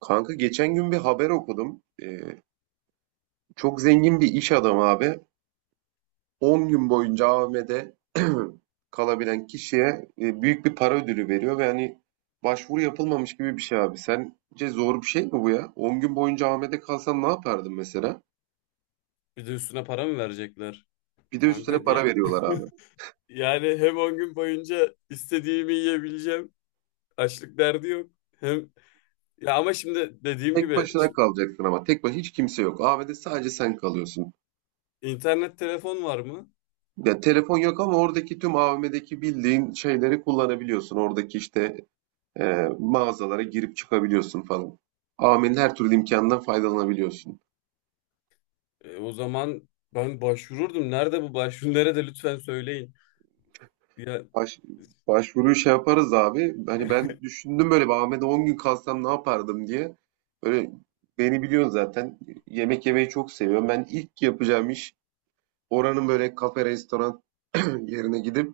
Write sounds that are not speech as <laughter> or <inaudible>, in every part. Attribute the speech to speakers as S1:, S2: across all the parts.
S1: Kanka geçen gün bir haber okudum. Çok zengin bir iş adamı abi. 10 gün boyunca AVM'de <clears throat> kalabilen kişiye büyük bir para ödülü veriyor ve hani başvuru yapılmamış gibi bir şey abi. Sence zor bir şey mi bu ya? 10 gün boyunca AVM'de kalsan ne yapardın mesela?
S2: Bir de üstüne para mı verecekler?
S1: Bir de üstüne
S2: Kanka
S1: para
S2: diye.
S1: veriyorlar abi.
S2: <laughs> Yani hem 10 gün boyunca istediğimi yiyebileceğim. Açlık derdi yok. Hem ya ama şimdi dediğim
S1: Tek
S2: gibi
S1: başına
S2: şimdi
S1: kalacaksın ama tek başına hiç kimse yok. AVM'de sadece sen kalıyorsun.
S2: internet telefon var mı?
S1: Ya telefon yok ama oradaki tüm AVM'deki bildiğin şeyleri kullanabiliyorsun. Oradaki işte mağazalara girip çıkabiliyorsun falan. Amin, her türlü imkandan faydalanabiliyorsun.
S2: O zaman ben başvururdum. Nerede bu başvuru? <laughs> Nerede lütfen söyleyin. Ya
S1: Baş, Başvuruyu şey yaparız abi. Hani
S2: <laughs>
S1: ben düşündüm, böyle bir Ahmet'e 10 gün kalsam ne yapardım diye. Böyle beni biliyorsun zaten. Yemek yemeyi çok seviyorum. Ben ilk yapacağım iş oranın böyle kafe, restoran <clears throat> yerine gidip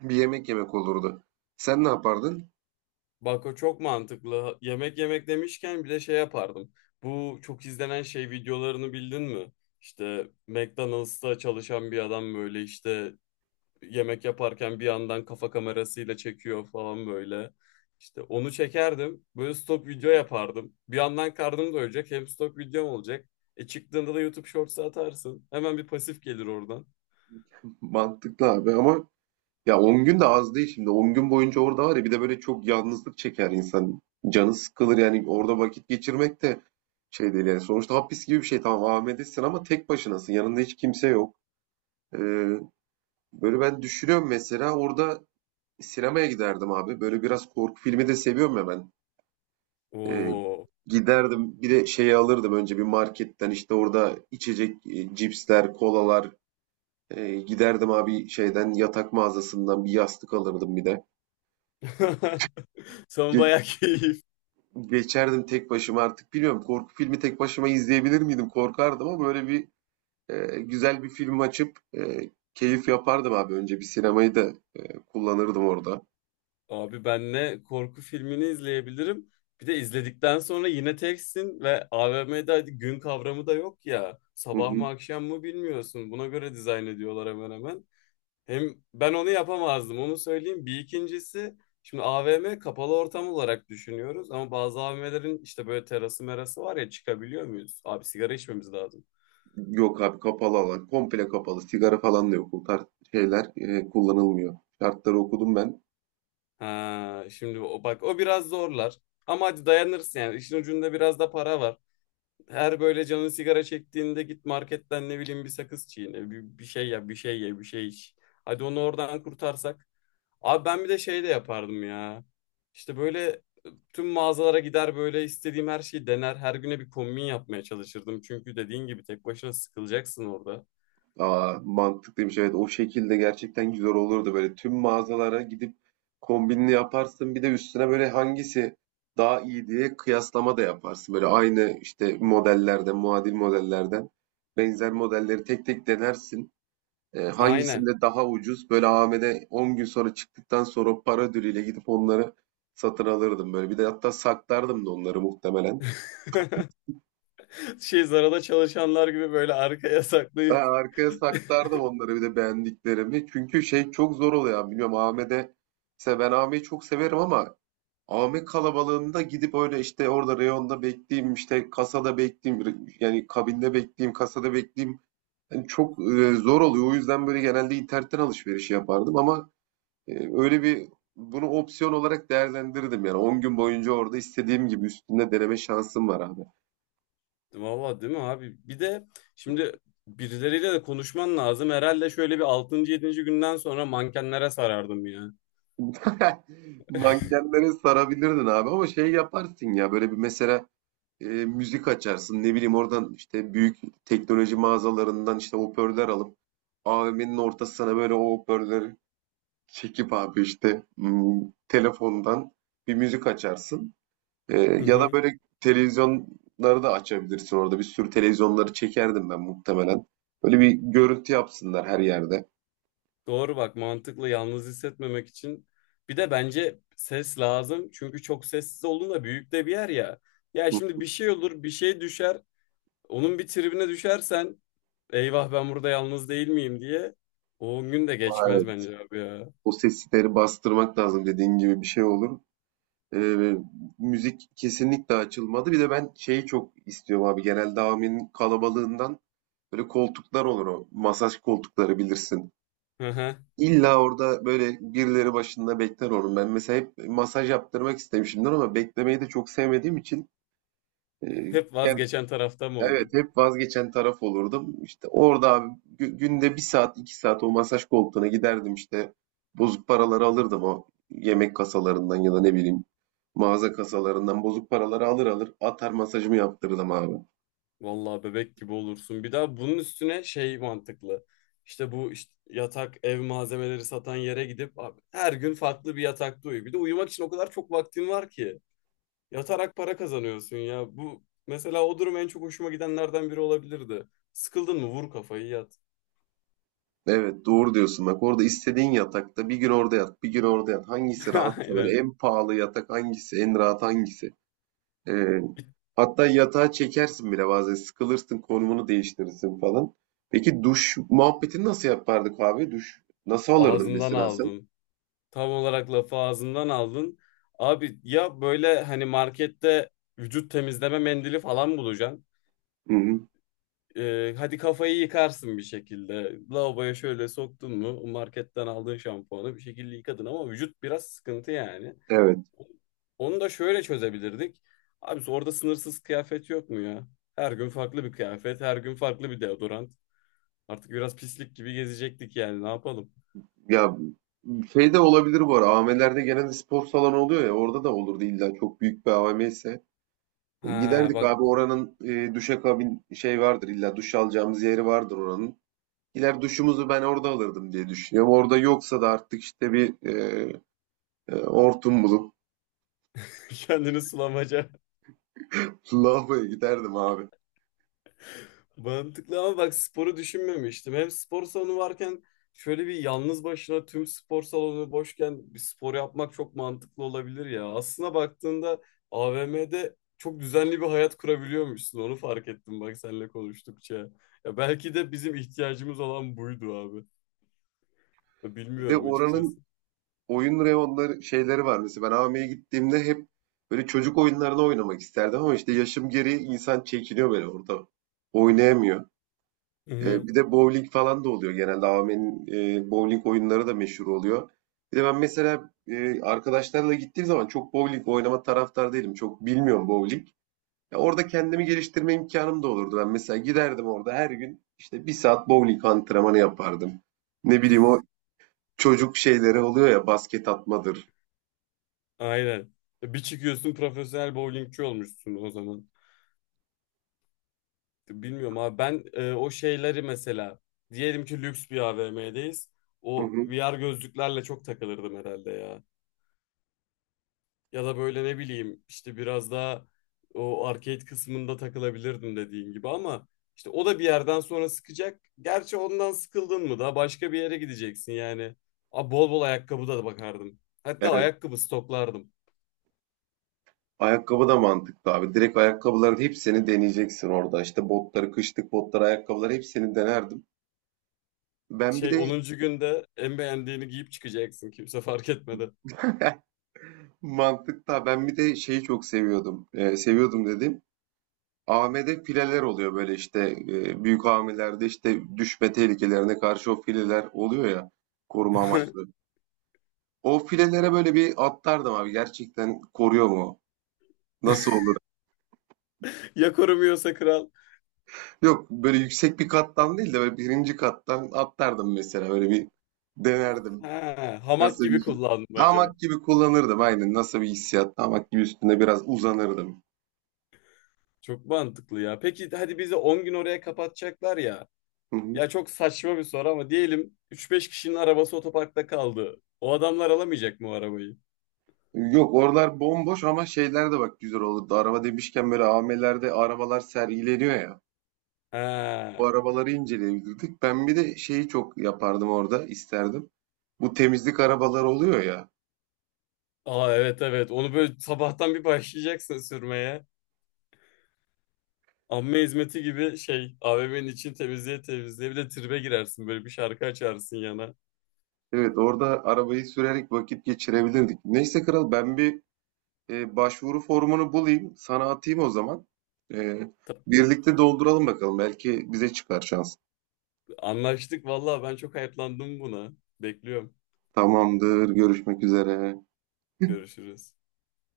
S1: bir yemek yemek olurdu. Sen ne yapardın?
S2: bak o çok mantıklı. Yemek yemek demişken bir de şey yapardım. Bu çok izlenen şey videolarını bildin mi? İşte McDonald's'ta çalışan bir adam böyle işte yemek yaparken bir yandan kafa kamerasıyla çekiyor falan böyle. İşte onu çekerdim. Böyle stok video yapardım. Bir yandan karnım doyacak hem stok videom olacak. E çıktığında da YouTube Shorts'a atarsın. Hemen bir pasif gelir oradan.
S1: Mantıklı abi ama ya 10 gün de az değil şimdi. 10 gün boyunca orada var ya, bir de böyle çok yalnızlık çeker insan. Canı sıkılır yani, orada vakit geçirmek de şey değil yani. Sonuçta hapis gibi bir şey, tamam AVM'desin ama tek başınasın. Yanında hiç kimse yok. Ee, Böyle ben düşünüyorum, mesela orada sinemaya giderdim abi. Böyle biraz korku filmi de seviyorum ya ben. Ee,
S2: Oo.
S1: Giderdim, bir de şeyi alırdım, önce bir marketten işte, orada içecek, cipsler, kolalar. Giderdim abi şeyden, yatak mağazasından bir yastık alırdım bir de.
S2: <laughs> Sen bayağı keyifli.
S1: Geçerdim tek başıma, artık bilmiyorum, korku filmi tek başıma izleyebilir miydim, korkardım ama böyle bir güzel bir film açıp keyif yapardım abi, önce bir sinemayı da kullanırdım orada.
S2: Abi benle korku filmini izleyebilirim. Bir de izledikten sonra yine teksin ve AVM'de gün kavramı da yok ya.
S1: Hı
S2: Sabah mı
S1: hı.
S2: akşam mı bilmiyorsun. Buna göre dizayn ediyorlar hemen hemen. Hem ben onu yapamazdım onu söyleyeyim. Bir ikincisi şimdi AVM kapalı ortam olarak düşünüyoruz. Ama bazı AVM'lerin işte böyle terası merası var ya çıkabiliyor muyuz? Abi sigara içmemiz lazım.
S1: Yok abi, kapalı alan, komple kapalı, sigara falan da yok, o tarz şeyler kullanılmıyor. Şartları okudum ben.
S2: Ha, şimdi o, bak o biraz zorlar. Ama hadi dayanırsın yani. İşin ucunda biraz da para var. Her böyle canın sigara çektiğinde git marketten ne bileyim bir sakız çiğne, bir şey yap, bir şey ye, bir şey iç. Hadi onu oradan kurtarsak. Abi ben bir de şey de yapardım ya. İşte böyle tüm mağazalara gider böyle istediğim her şeyi dener. Her güne bir kombin yapmaya çalışırdım. Çünkü dediğin gibi tek başına sıkılacaksın orada.
S1: Aa, mantıklıymış, evet, o şekilde gerçekten güzel olurdu. Böyle tüm mağazalara gidip kombinini yaparsın, bir de üstüne böyle hangisi daha iyi diye kıyaslama da yaparsın, böyle aynı işte modellerden, muadil modellerden benzer modelleri tek tek denersin,
S2: Aynen.
S1: hangisinde daha ucuz, böyle AVM'de 10 gün sonra çıktıktan sonra o para ödülüyle gidip onları satın alırdım, böyle bir de, hatta saklardım da onları muhtemelen.
S2: <laughs> Şey Zara'da çalışanlar gibi böyle arkaya saklayıp
S1: Ben arkaya saklardım
S2: <laughs>
S1: onları, bir de beğendiklerimi. Çünkü şey çok zor oluyor yani. Bilmiyorum Ahmet'e. Mesela ben Ahmet'i çok severim ama Ahmet kalabalığında gidip öyle işte orada reyonda bekleyeyim, işte kasada bekleyeyim, yani kabinde bekleyeyim, kasada bekleyeyim. Yani çok zor oluyor. O yüzden böyle genelde internetten alışveriş yapardım ama e, öyle bir, bunu opsiyon olarak değerlendirdim yani, 10 gün boyunca orada istediğim gibi üstünde deneme şansım var abi.
S2: valla değil mi abi? Bir de şimdi birileriyle de konuşman lazım. Herhalde şöyle bir altıncı, yedinci günden sonra mankenlere sarardım ya.
S1: <laughs> Mankenlere sarabilirdin abi, ama şey yaparsın ya, böyle bir mesela müzik açarsın. Ne bileyim, oradan işte büyük teknoloji mağazalarından işte hoparlör alıp AVM'nin ortasına böyle o hoparlörleri çekip abi, işte telefondan bir müzik açarsın.
S2: Hı
S1: Ya da
S2: hı.
S1: böyle televizyonları da açabilirsin orada. Bir sürü televizyonları çekerdim ben muhtemelen. Böyle bir görüntü yapsınlar her yerde.
S2: Doğru bak mantıklı yalnız hissetmemek için. Bir de bence ses lazım. Çünkü çok sessiz olduğunda büyük de bir yer ya. Ya
S1: Hı.
S2: şimdi bir şey olur, bir şey düşer. Onun bir tribine düşersen eyvah ben burada yalnız değil miyim diye. O on gün de
S1: Aa,
S2: geçmez
S1: evet.
S2: bence abi ya.
S1: O sesleri bastırmak lazım, dediğin gibi bir şey olur. Eee, Müzik kesinlikle açılmadı. Bir de ben şeyi çok istiyorum abi. Genelde AVM'nin kalabalığından, böyle koltuklar olur o. Masaj koltukları bilirsin.
S2: Hı hı.
S1: İlla orada böyle birileri başında bekler onun. Ben mesela hep masaj yaptırmak istemişimdir ama beklemeyi de çok sevmediğim için eee,
S2: Hep vazgeçen tarafta mı
S1: evet,
S2: oldun?
S1: hep vazgeçen taraf olurdum. İşte orada abi, günde bir saat 2 saat o masaj koltuğuna giderdim, işte bozuk paraları alırdım, o yemek kasalarından ya da ne bileyim mağaza kasalarından bozuk paraları alır alır atar, masajımı yaptırırdım abi.
S2: Vallahi bebek gibi olursun. Bir daha bunun üstüne şey mantıklı. İşte bu işte yatak ev malzemeleri satan yere gidip abi, her gün farklı bir yatakta uyu. Bir de uyumak için o kadar çok vaktin var ki. Yatarak para kazanıyorsun ya. Bu mesela o durum en çok hoşuma gidenlerden biri olabilirdi. Sıkıldın mı vur kafayı yat.
S1: Evet, doğru diyorsun bak, orada istediğin yatakta bir gün orada yat, bir gün orada yat, hangisi
S2: <laughs>
S1: rahatsa, böyle
S2: Aynen.
S1: en pahalı yatak hangisi, en rahat hangisi. Ee, Hatta yatağa çekersin bile, bazen sıkılırsın, konumunu değiştirirsin falan. Peki duş muhabbetini nasıl yapardık abi? Duş nasıl alırdın
S2: Ağzından
S1: mesela sen?
S2: aldın. Tam olarak lafı ağzından aldın. Abi ya böyle hani markette vücut temizleme mendili falan bulacaksın.
S1: Hı hı.
S2: Hadi kafayı yıkarsın bir şekilde. Lavaboya şöyle soktun mu o marketten aldığın şampuanı bir şekilde yıkadın ama vücut biraz sıkıntı yani.
S1: Evet.
S2: Onu da şöyle çözebilirdik. Abi orada sınırsız kıyafet yok mu ya? Her gün farklı bir kıyafet, her gün farklı bir deodorant. Artık biraz pislik gibi gezecektik yani ne yapalım?
S1: Ya şey de olabilir bu ara. AVM'lerde genelde spor salonu oluyor ya, orada da olurdu, illa çok büyük bir AVM ise.
S2: Ha
S1: Giderdik
S2: bak
S1: abi, oranın duşakabin şey vardır, illa duş alacağımız yeri vardır oranın. Gider duşumuzu ben orada alırdım diye düşünüyorum. Orada yoksa da artık işte bir hortum bulup,
S2: <laughs> kendini sulamaca.
S1: <laughs> lavaboya giderdim abi.
S2: Mantıklı ama bak sporu düşünmemiştim. Hem spor salonu varken şöyle bir yalnız başına tüm spor salonu boşken bir spor yapmak çok mantıklı olabilir ya. Aslına baktığında AVM'de çok düzenli bir hayat kurabiliyormuşsun. Onu fark ettim bak seninle konuştukça. Ya belki de bizim ihtiyacımız olan buydu abi. Ya
S1: Bir de
S2: bilmiyorum açıkçası.
S1: oranın oyun reyonları şeyleri var. Mesela ben AVM'ye gittiğimde hep böyle çocuk oyunlarını oynamak isterdim ama işte yaşım gereği insan çekiniyor böyle orada. Oynayamıyor.
S2: Hı hı,
S1: Bir de bowling falan da oluyor genelde. AVM'nin bowling oyunları da meşhur oluyor. Bir de ben mesela arkadaşlarla gittiğim zaman çok bowling oynama taraftar değilim. Çok bilmiyorum bowling. Ya orada kendimi geliştirme imkanım da olurdu. Ben mesela giderdim orada, her gün işte bir saat bowling antrenmanı yapardım. Ne bileyim, o çocuk şeyleri oluyor ya, basket atmadır.
S2: aynen. Ya bir çıkıyorsun profesyonel bowlingçi olmuşsun o zaman. Bilmiyorum abi ben o şeyleri mesela diyelim ki lüks bir AVM'deyiz.
S1: Hı
S2: O
S1: hı.
S2: VR gözlüklerle çok takılırdım herhalde ya. Ya da böyle ne bileyim işte biraz daha o arcade kısmında takılabilirdim dediğin gibi ama işte o da bir yerden sonra sıkacak. Gerçi ondan sıkıldın mı da başka bir yere gideceksin yani. Abi bol bol ayakkabı da bakardım. Hatta
S1: Evet.
S2: ayakkabı stoklardım.
S1: Ayakkabı da mantıklı abi. Direkt ayakkabıların hepsini deneyeceksin orada. İşte botları, kışlık botları, ayakkabıları hepsini denerdim. Ben bir
S2: Şey
S1: de
S2: onuncu günde en beğendiğini giyip çıkacaksın kimse fark etmeden.
S1: <laughs> mantıklı. Ben bir de şeyi çok seviyordum. Seviyordum dedim. AM'de fileler oluyor böyle, işte büyük AM'lerde işte düşme tehlikelerine karşı o fileler oluyor ya, koruma amaçlı.
S2: <laughs>
S1: O filelere böyle bir atlardım abi. Gerçekten koruyor mu? Nasıl olur?
S2: Ya korumuyorsa kral.
S1: Yok, böyle yüksek bir kattan değil de böyle birinci kattan atlardım mesela, öyle bir denerdim.
S2: Ha, hamak
S1: Nasıl
S2: gibi
S1: bir,
S2: kullanmaca.
S1: hamak gibi kullanırdım aynen, nasıl bir hissiyat, hamak gibi üstüne biraz uzanırdım.
S2: Çok mantıklı ya. Peki hadi bizi 10 gün oraya kapatacaklar ya.
S1: Hı hı.
S2: Ya çok saçma bir soru ama diyelim üç beş kişinin arabası otoparkta kaldı. O adamlar alamayacak mı o arabayı?
S1: Yok, oralar bomboş, ama şeyler de bak güzel olurdu. Araba demişken, böyle AVM'lerde arabalar sergileniyor ya. Bu
S2: Ha.
S1: arabaları inceleyebilirdik. Ben bir de şeyi çok yapardım orada, isterdim. Bu temizlik arabaları oluyor ya.
S2: Aa evet evet. Onu böyle sabahtan bir başlayacaksın sürmeye. Amme hizmeti gibi şey AVM'nin için temizliğe temizliğe bir de tribe girersin böyle bir şarkı açarsın yana.
S1: Evet, orada arabayı sürerek vakit geçirebilirdik. Neyse kral, ben bir başvuru formunu bulayım, sana atayım o zaman. Eee,
S2: Ta-
S1: Birlikte dolduralım bakalım. Belki bize çıkar şans.
S2: Anlaştık vallahi ben çok hayıflandım buna. Bekliyorum.
S1: Tamamdır, görüşmek üzere.
S2: Görüşürüz.